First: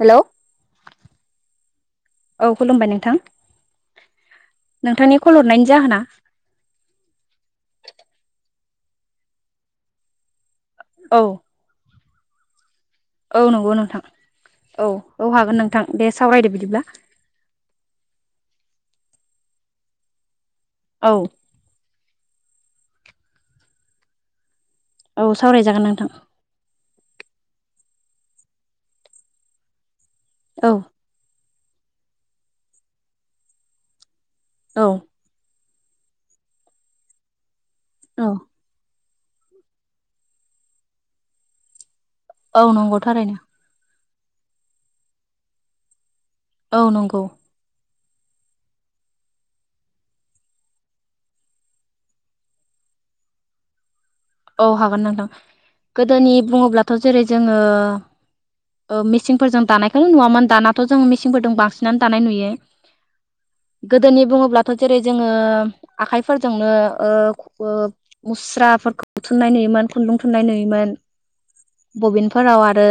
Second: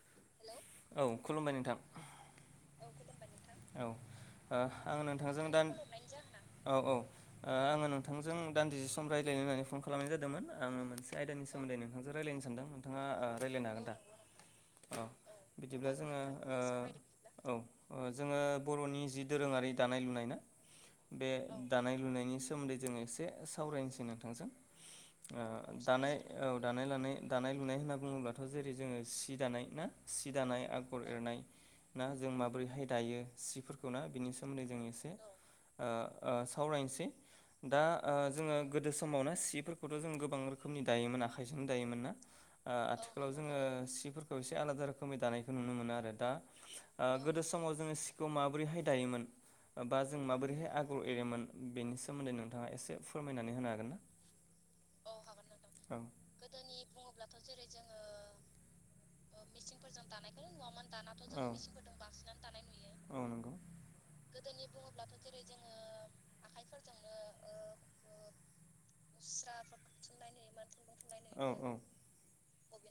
Hello औ खुलुमबाय नोंथां। औ खुलुमबाय नोंथां औ ओ आङो नोंथांनि कल नोंथांजों दा हरनायनि जाहोना? औ औ आङो नोंथांजों। दान्दिसे सम रायज्लायनो होननानै फन खालामनाय जादोंमोन आङो मोनसे औ आयदानि सोमोन्दै नोंथांजों रायज्लायनो सानदों, नोंथाङा औ रायलायनो नंगौ हागोन दा? नोंथां औ हागोन नोंथां बिदिब्ला दे जोङो सावरायदो बिदिब्ला औ जोङो बर'नि जि दोरोङारि दानाय लुनाय ना औ बे दानाय लुनायनि सोमोन्दै जों एसे सरायनोसै नोंथांजों औ सावरायजागोन नोंथां जानाय औ। दानाय लानाय दानाय लुनाय होनना बुङोब्लाथ' जेरै जोङो सि दानाय ना सि दानाय औ आगर एरनाय ना जों माबोरैहाय दायो सिफोरखौ ना बिनि सोमोन्दै जों औ एसे सावरायनोसै दा औ जोङो गोदो समावना सिफोरखौथ' जों गोबां रोखोमनि दायोमोन आखाइजोंनो दायोमोन ना औ नंगौथार सुलाव जोङो सिफोरखौ एसे आलादा रोखोमै दानायखौ नुनो मोनो आरो दा औ नंगौ गोदो समाव जोङो। बेखौ माबोरैहाय दायोमोन। बा जों माबोरैहाय आगर एरोमोन बेनि सोमोन्दै नोंथाङा एसे फोरमायनानै होनो हागोन ना। औ हागोन नोंथां औ गोदोनि बुङोब्लाथ' जेरै जोङो। मेसिंफोरजों दानायखौल' नुवामोन दानाथ' जों मेसिंफोरजों बांसिनानो दानाय नुयो। औ नंगौ गोदोनि बुङोब्लाथ' जेरै जोङो आखाइफोरजोंनो मुस्रा बुथुननाय नुयोमोन खुन्दुं थुननाय नुयोमोन बबिनफोराव आरो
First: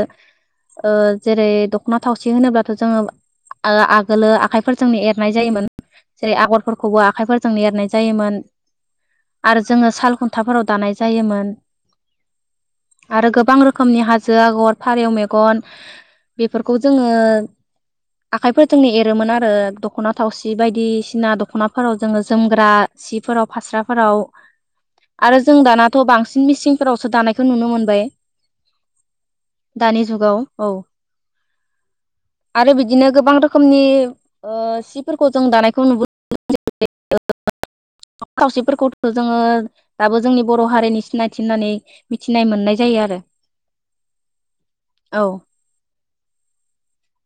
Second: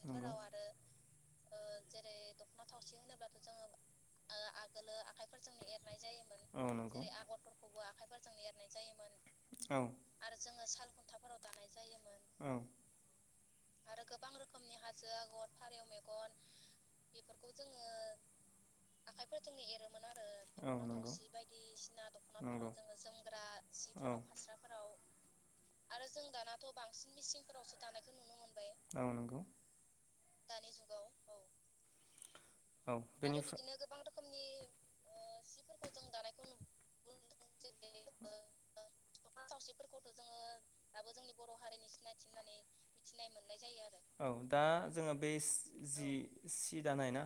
जेरै दख'ना थावसि होनोब्लाथ' जोङो आगोलो आखाइफोरजोंनो एरनाय जायोमोन। जेरै आगरफोरखौबो आखायफोरजों एरनाय जायोमोन। आरो जोङो साल खुन्थाफोराव दानाय जायोमोन। आरो गोबां रोखोमनि हाजो आगर फारौ मेगन। बेफोरखौ जोङो आखाइफोरजोंनो एरोमोन आरो दख'ना थावसि बायदिसिना दख'नाफोराव जोङो जोमग्रा सिफोराव फास्राफोराव आरो जों दाना। आरो जों दानाथ' बांसिन मिसिंफोरावसो दानायखौ नुनो मोनबाय औ नंगौ दानि जुगाव औ दानि जुग [unintelligible] आरो बिदिनो गोबां रोखोमनि सिफोरखौ जों दानायखौ नुबो [unintelligible] [unintelligible] बर' हारिनि सिनायथि होननानै मिथिनाय मोननाय जायो आरो औ दा जोङो औ बे जि सि दानाय ना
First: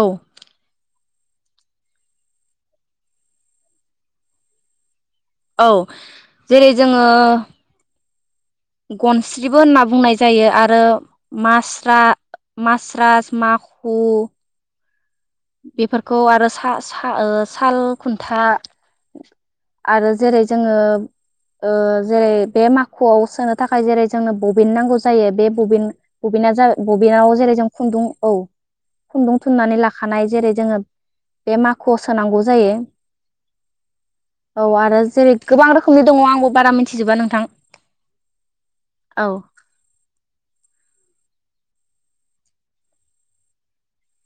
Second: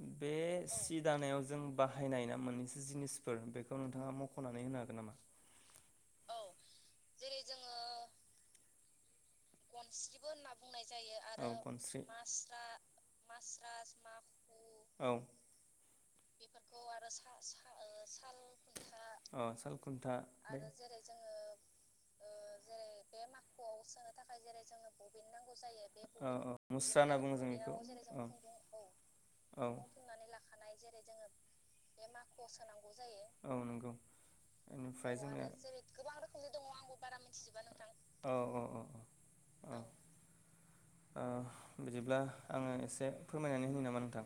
औ बे सि दानायाव जों बाहायनाय ना मोननैसो जिनिसफोर बेखौ नोंथाङा मख'नानै होनो हागोन नामा औ जेरै जोङो गनस्रिबो होनना बुंनाय जायो आरो मास्रा मास्रास माखु बेफोरखौ आरो सा सा साल खुन्था आरो जेरै जोङो जेरै बे माखुआव सोनो थाखाय जेरै जोंनो बबिन नांगौ जायो बे बबिन बबिना बबिनाव जेरै जों खुन्दुं औ खुन्दुं थुननानै लाखानाय जेरै जोङो बे माख'आव सोनांगौ जायो निफ्राय ज गोबां रोखोमनि दङ' आंबो बारा मिथिजोबा नोंथां औ बिदिब्ला आङो एसे फोरमायनानै होनो नामा नोंथां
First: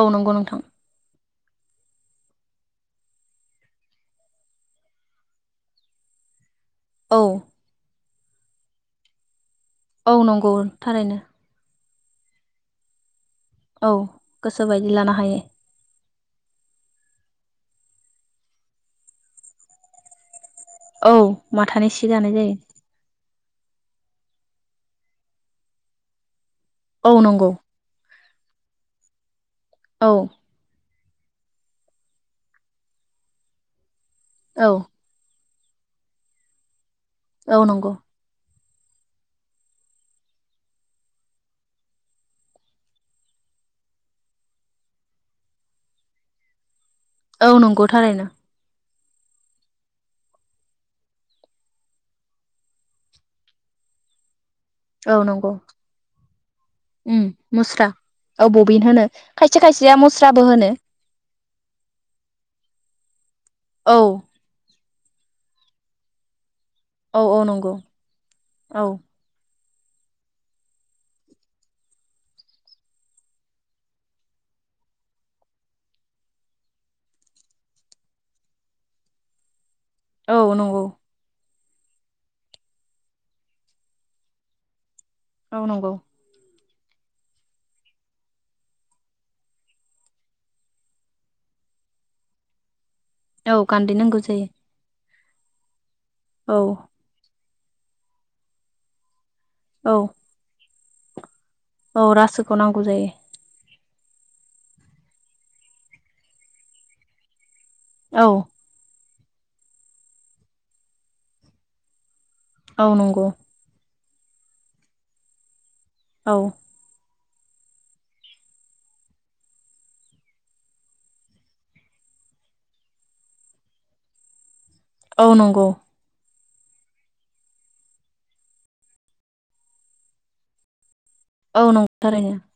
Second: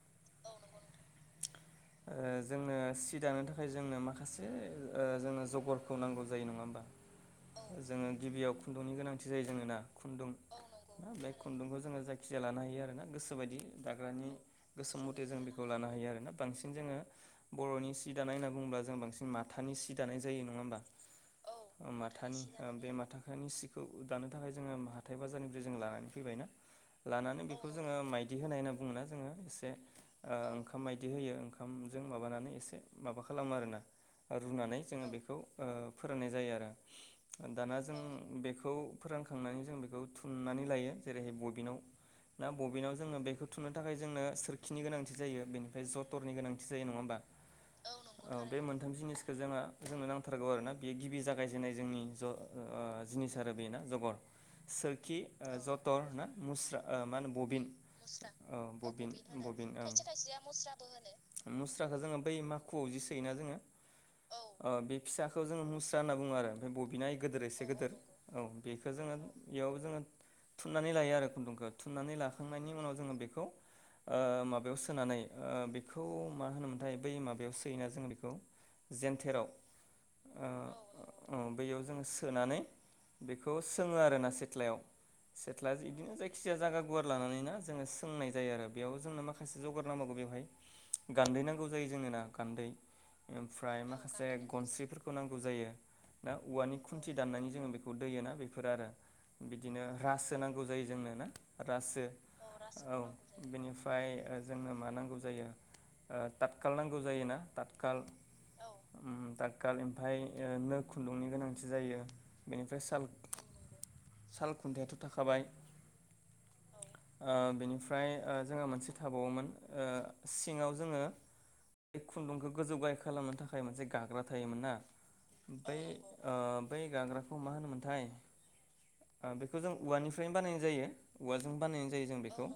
औ नंगौ नोंथां [inaudible] ओ जोंनो सि दानो थाखाय जोंनो माखासे ओ जोंनो जगरखौ नांगौ जायो नङा होमबा? औ जोङो गिबियाव खुन्दुंनि गोनांथि जायो जोङो ना औ खुन्दुं नंगौ थारैनो ओमफ्राय खुन्दुंखौ जोङो जायखिजाया लानो हायो आरो ना गोसोबायदि औ दाग्रानि बायदि गोसो लानो मथे जों हायो बेखौ लानो हायो आरोना बांसिन जोङो बर'नि सि दानाय होनना बुङोब्ला जों बांसिन माथानि सि दानाय जायो नङा होमबा औ माथानि सि दानाय जायो। [unintelligible] हखानि सिखौ दानो थाखाय जोङो हाथाय बाजारनिफ्राय जों लानानै फैबाय ना औ लानानै नंगौ बेखौ जोङो मायदि होनाय होनना बुङो जोङो एसे औ ओ ओंखाम माय दि होयो ओंखामजों माबानानै एसे माबा खालामो आरोना औ रुनानै जोङो बेखौ ओ फोरोंनाय जायो आरो औ दाना नंगौ जों बे खौ फोरानखांनानै जों बेखौ थुननानै लायो जेरै बगिनाव ना बबिनाव जोंङो बेखौ थुनो थाखाय जोंनो सोरखिनि गोनांथि जायो बेनिफ्राय जथरनि गोनांथि जायो नंङा? औ नंगौ थारैनो औ बे मोन थाम जिनिसखौ जोंहा जोंनो नांथारगौ आरोना बेयो गिबि जागायजेननाय जोंनि ज' ओ जिनिस आरो बेना जगर सोरखि औ ओ नंगौ जथर ना? मुस्रा ओ मा उम होनो बबिन मुस्रा औ ओ होनो बबिन खायसे बबिन ओ खायसेया मुस्राबो होनो मुस्राखौ जोंङो बै माखुआव जि सोयोना जोंङो औ ओ बे फिसाखौ जोंङो मुस्रा होनना बुंङो आरो ओमफाय बबिना ओइ औ औ गोदोर एसे नंगौ गोदोर औ बेखो जोंङो बेयाव जोंङो थुनानै लायो आरो खुन्दुंखौ थुननानै लाखांनायनि उनाव जोंङो बेखौ ओ माबायाव सोनानै ओ बेखौ मा होनोमोनथाय बै माबायाव सोयोना जों बेखौ जेनथेराव औ नंगौ। बैयाव जोंङो सोनानै बेखौ सोंङो आरोना सेथ्लायाव औ सेथ्ला जि नंगौ इदिनो जायखिजाया जागा गुवार लानानै ना जोंङो सोंनाय जायो आरो बेयाव जोंनो माखासे जगार नांबावगौ बेवहाय गान्दै नांगौ जायो जोंङो ना गान्दै औ ओमफ्राय गान्दै नांगौ माखासे जायो गनस्रिफोरखौ नांगौ जायो ना औवानि औ खुन्थि दाननायनि खौ दैयो ना बेफोर आरो बिदिनो औ रासो नांगौ जायो जोंनो ना? रासो औ रासोखौ नांगौ जायो औ बेनि फ्राय ओ जोंनो मा नांगौ जायो ओ ताथखाल नांगौ जायोना ताथ खाल औ उम ताथखाल ओफाय ओ नो खुन्दुंनि गोनांथि जायो। बेनिफ्राय औ साल नंगौ साल खुन्थायाथ' थाखाबाय औ ओ बेनिफ्राय ओ जोंहा मोनसे थाबावोमोन ओ सिंङाव जोंङो बे खुन्दुंखौ गोजौ गाय खालामनो थाखाय मोनसे गाग्रा थायोमोन ना? औ नंगौ बे ओ बै गाग्रा खौ मा होनोमोनथाय ओ बेखौ जों औवानिफ्रायनो बानायनाय जायो। औवाजों औ बानायनाय नंगौ जायो जों थारैनो बेखौ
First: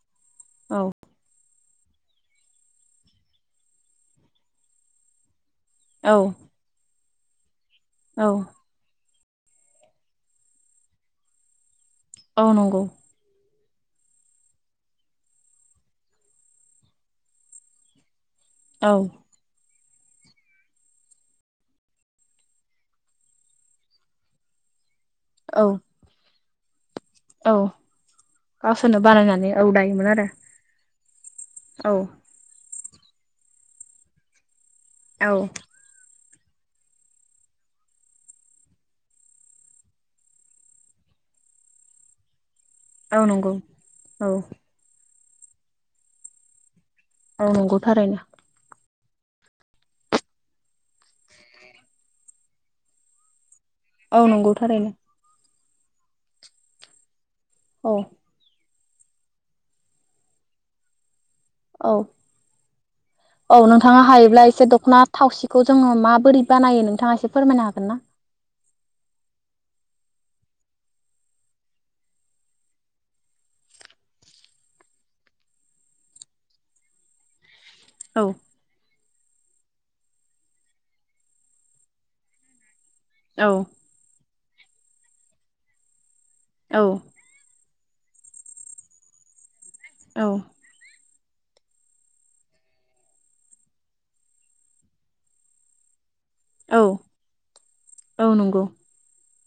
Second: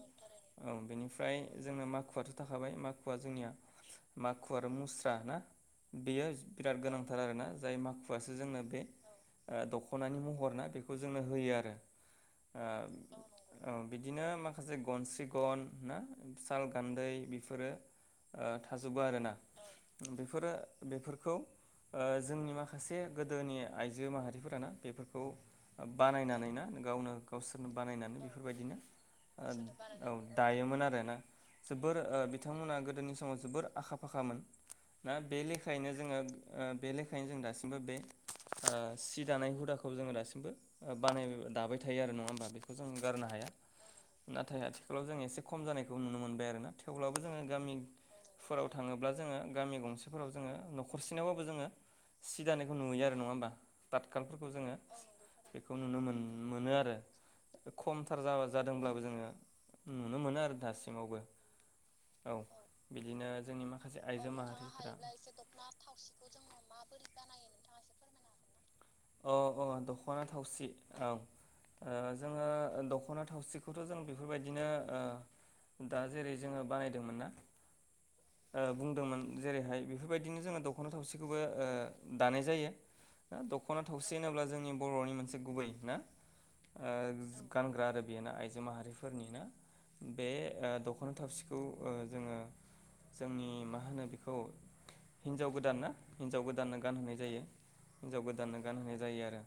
औ बेनिफ्राय जोंना माखुवाथ' थाखाबाय माखुवा जोंनिया माखु आरो मुस्रा ना? औ बेयो बिराद गोनांथार आरोना जाय औ माखुआसो जोंनो बे ओ दख'नानि महर ना बेखौ जोंनो होयो आरो ओ औ नंगौ अ बिदिनो माखासे गनसि गन ना साल गान्दै बेफोरो ओ औ थाजोबो आरोना? बेफोरो बेफोरखौ ओ जोंनि माखासे गोदोनि आइजो माहारि फोराना बेफोरखौ औ बानायनानै ना गावनो औ गावसोरनो बानायनानै बेफोरबायदिनो गावसोरनो बानायनानै दायोमोन ओ औ आरो दायोमोन आरोना औ जोबोर ओ बिथांमोना गो दोनि समाव जोबोर आखा फाखामोन ना औ बे लेखायैनो जोंङो ओ बे लेखायैनो जों दासिमबो बे ओ सि दानाय हुदाखौ जोंङो दासिमबो ओ बानाय दाबाय थायो आरो नंङा होमबा बे खौ जों औ गारनो हाया। नंगौ औ नाथाय आथिखालाव जों एसे खम जानायखौ नुनो मोनबाय आरोना। थेवब्लाबो जोंङो औ नंगौ थारैनो गामिफोराव थांङो ब्ला जोंङो गामि गंसेफोराव जोंङो न'खरसेनावबाबो जोंङो सि दानायखौ नुयो आरो नंङा होमबा? औ तातखालफोरखौ नंगौ जोंङो थारैनो बेखौ नुनो मोन मोनो आरो। औ खमथार जाबा जाद दोंब्लाबो जोंङो नुनो मोनो आरो दासिमावबो औ बिदिनो औ जोंनि माखासे नोंथांङा आइजो हायोब्ला एसे माहारिफोरा दख'ना थावसिखौ जोंङो माबोरै बानायो नोंथांङा एसे फोरमायनो हागोन ना? अ अ दख'ना थावसि औ ओ जोंङो दख'ना थावसिखौथ' जों बेफोरबायदिनो ओ दा जेरै जोंङो बानायदोंमोन ना औ ओ बुंदोंमोन जेरै हाय बेफोरबायदिनो जोंङो दख'ना थावसिखौबो ओ दानाय जायो। ना औ [unintelligible] होनोब्ला जोंनि बर'नि मोनसे गुबै ना ओ गानग्रा आरो बेनो आइजो माहारिफोरनि ना औ बे दख ना थावसिखौ जोङो जोंनि मा होनो बेखौ हिन्जाव गोदान ना हिनजाव गोदाननो औ गानहोनाय जायो। हिनजाव औ गोदाननो नंगौ गानहोनाय जायो आरो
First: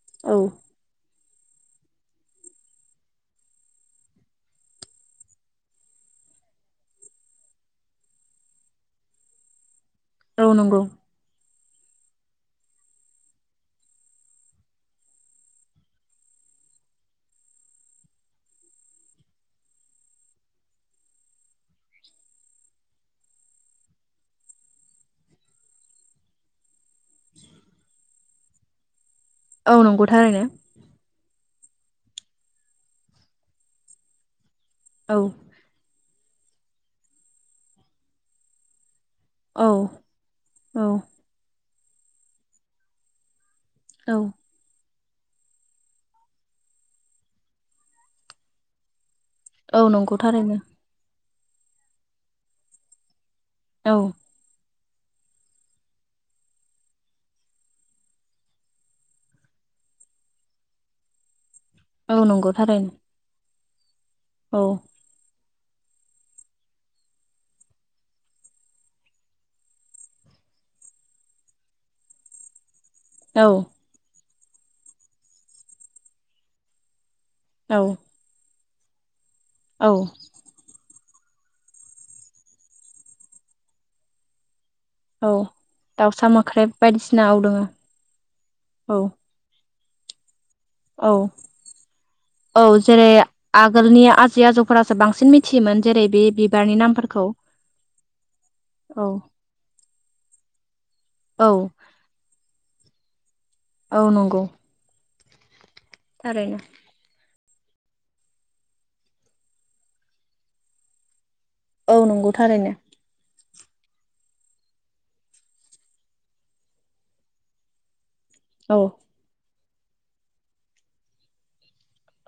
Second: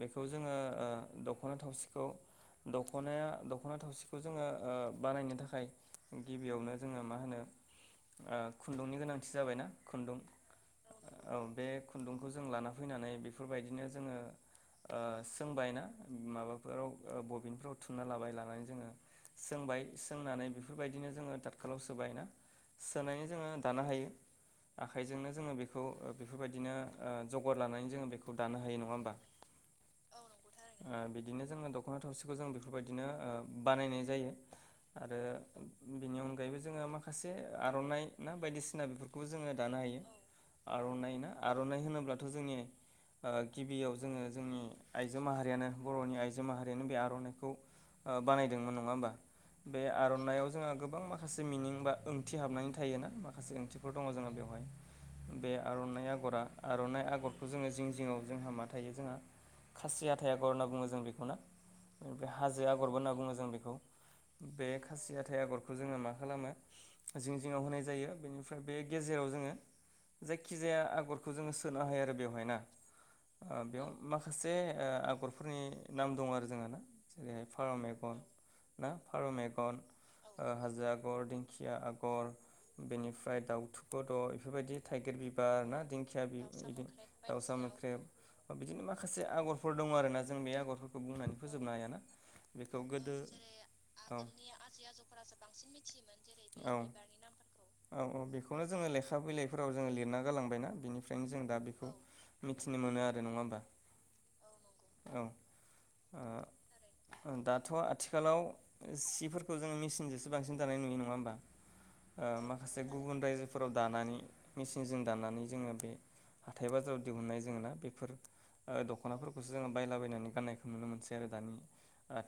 बेखौ औ जोङो ओ दख'ना थावसिखौ दख'नाया दख'ना थावसिखौ जोङो ओ बानायनो थाखाय गिबियावनो जोङो मा होनो आ खुन्दुंनि गोनांथि जाबायना। खुन्दुं, औ नंगौ औ बे खुन्दुंखौ जों लाना फैनानै बेफोरबायदिनो जोङो। आ सोंबायना माबाफोराव बबिनफ्राव थुनना लाबाय लानानै जोङो। सोंबाय, सोंनानै बेफोरबायदिनो जोङो तातखालाव सोबाय ना। सोनानै जोङो दानो हायो। आखाइजोंनो जोङो बेखौ ओ बेफोरबायदिनो ओ जगार लानानै जोङो बेखौ दानो हायो नङा होमबा औ नंगौ थारैनो। ओ बिदिनो जोङो दख'ना थावसिखौ जों बेफोरबायदिनो ओ बानायनाय जायो आरो औ बेनि अनगायैबो जोङो माखासे आर'नाइ ना बायदिसिना बेफोर खौ जोङो औ दानो हायो। औ आर'नाइ ना आर'नाइ होनोब्लाथ' जोंनि ओ गिबियाव औ जोङो जोंनि। आइजो माहारियानो बर'नि आइजो माहारियानो बे आर'नाइखौ बानायदोंमोन नङा होमबा? बे औ नंगौ आर'नाइाव थारैनो जोंहा गोबां माखासे मिनिं बा ओंथि हाबनानै थायो ना मा खासे ओंथिफोर औ दङ जोंना बेवहाय, बे आर'नाइ आगरा आरनाइ आगरखौ जोङो जिं जिङाव जोंहा मा थायो जोंहा खासि हाथाय आगर होनना बुङो जों बेखौ ना? औ बेनिफ्राय नंगौ हाजो थारैनो आगरबो होनना बुङो जों बेखौ। बे औ खासि हाथाय आगरखौ खौ जोङो मा खालामो जिं जिङाव होनाय जायो, बेनिफ्राय बे गेजेराव जोङो। जायखिजाया आगरखौ जोङो सोनो हायो आरो बेवहाय ना। औ ओ बेयाव माखासे ओ आगरफोरनि नाम दङ आरो जोंहा ना जेरैहाय फारौ औ मेगन ना फारौ मेगन औ हाजा आ गर, दिंखिया आगर, बेनिफ्राय दाउथु गद' बेफोरबायदि थाइगिर औ बिबार, ना दिंखिया दाउसा मोख्रेब बिदि बायदिसिना औ दाउसा दोङो मोख्रेब, बिदिनो माखासे औ आग रफोर दङ आरो ना जों बे आगरफोरखौ औ बुंनानै फोजोबनो हायाना औ बेखौ जेरै गोदो, जेरै-आगोलनि आजै आजौमोनासो बांसिन मिथियोमोन, जेरै बे बिबारनि नामफोरखौ। औ औ बेखौनो जोङो औ लेखा बिलाइफोराव जोङो लिरना गालां बायना बेनिफ्रायनो जों औ दा बेखौ मिथिनो मोनो आरो नङा होनबा? औ नंगौ! औ। थारैनो। दाथ' आथिखालाव सिफोरखौ जोङो मेसिनजोंसो बांसिन दानाय नुयो नङा होमबा? औ ओ नंगौ थारैनो माखासे गुबुन रायजो फोराव दानानै मेचनजों दानानै जोङो बे हाथाय बाजाराव दिहुननाय जों ना बेफोर। ओ औ दख'नाफोरखौसो जोङो बायलाबायायनानै गाननायखौ नुनो मोनसै आरो दानि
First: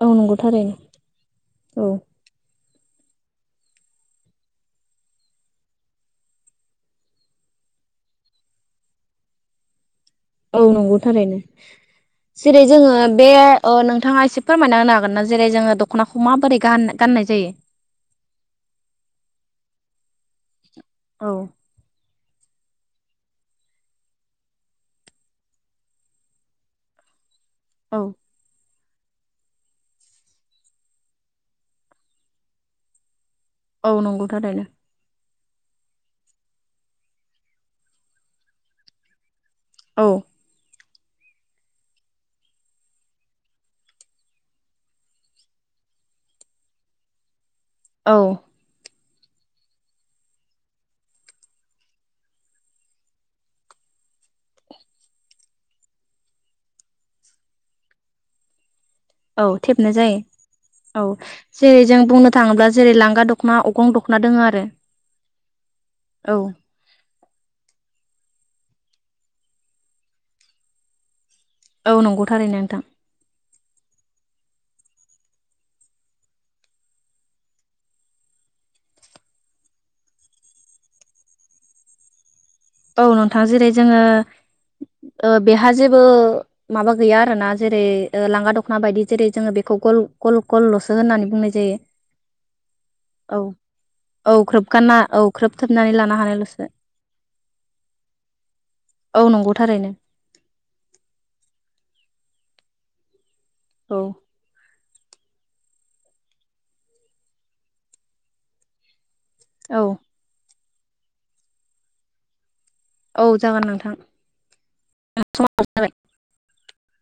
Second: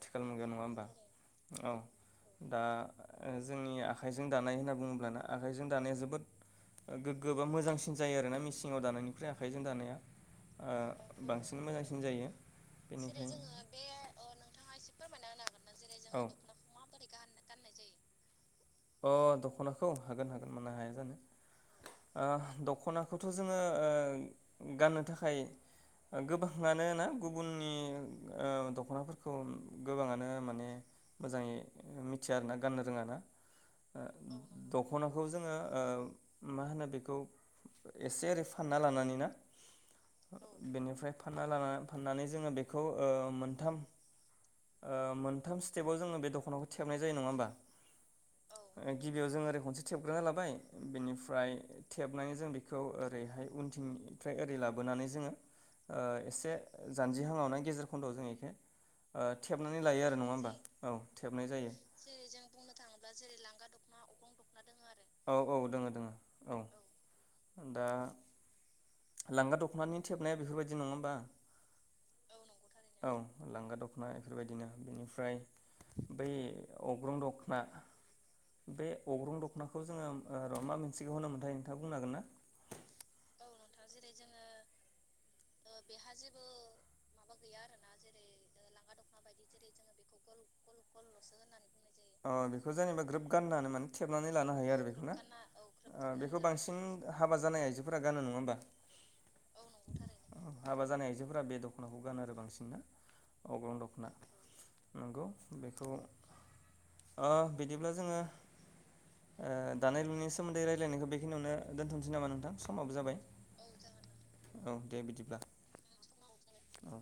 औ नंगौ मुगायाव नङा थारैनो होमबा औ दा ओ जोंनि आखाइजों दानाय होनना बुङोब्लानो आखाइजों दानाया जोबोद गोग्गो बा मोजांसिन जायो आरो ना मेसिंआव दानायनिफ्राय आखाइजों दानाया। औ ओ नंगौ थारैनो। बांसिन मोजांसिन जायो जेरै जोङो बे ओ नोंथाङा एसे फोरमायना होनो हागोन ना जेरै जोङो दख'नाखौ माबोरै गान गान नाय जायो जै अ दख'नाखौ हागोन हागोन। मानो हाया जानो औ ओ दखनाखौथ' जोङो ओ गाननो थाखाय। गोबाङानो ना गुबुननि औ ओ दख दख'नाफोरखौ गोबाङानो माने मोजाङै मिथिया आरोना गाननो रोङाना। औ ओ नंगौ थारैनो दखना बेखौ जोङो मा होनो बेखौ एसे ओरै फानना लानानै ना औ बेनिफ्राय फानना लानानै फाननानै जोङो बेखौ ओ मोनथाम ओ मोनथाम स्टेपाव जोंङो बे दख'नाखौ थेबनाय जायो नङा होमबा? औ गिबियाव जों ओरै खनसे थेबग्रोना लाबाय बेनिफ्राय थेबनानै जों बेखौ ओरैहाय उनथिं ओमफ्राय ओरै लाबोनानै जोङो ओ एसे जानजिहाङाव ना गेजेर खन्द' आव जों इखो औ थेबनो जायो औ थेबनाय जायो जेरै जों बुंनो थाङोब्ला जेरै औ लांगा दख'ना अग्रं दख'ना दोङो आरो औ दोड़ो दोड़ो औ दा लांगा दख'नानि थेबनाया बेफोरबायदि नङा होमबा? औ नंगौ थारैनो नोंथां। औ लांगा दख'ना बेफोरबायदिनो बेनिफ्राय बै अग्रं दख'ना बे अग्रं दख'नाखौ जोङो ओ र' मा मोनसेखौ होनो मोनथाय नोंथाङा बुंनो हागोन ना? औ नोंथाङा जेरै जोङो ओ बेहा जेबो माबा गैया आरो ना जेरै ओ लांगा दख'ना बायदि जेरै जोङो बेखौ गल गल गलल'सो होननानै बुंनाय जायो। अ बेखौ जेनेबा ग्रोब औ गाननानै माने थेबनानै औ लानो हायो आरो ख्रोबगानना औ ख्रोबथोबनानै लानो बेखौ हानायल'सो बांसिन हाबा हाबा जानाय आइजोफोरा गानो नङा होमबा औ नंगौ थारैनो हाबा जानाय आइजोफोरा बे दख'नाखौ गानो आरो बांसिनना अग्रं औ दखना नंगौ। बेखौ ओ बिदिब्ला जोङो ओ औ दानाय लुनायनि सोमोन्दै रायलायखौ बेखिनियावनो दोनथ'सै नामा नोंथां? समाबो जाबाय औ जागोन नोंथां औ दे बिदिब्ला समाबो जाबाय। औ।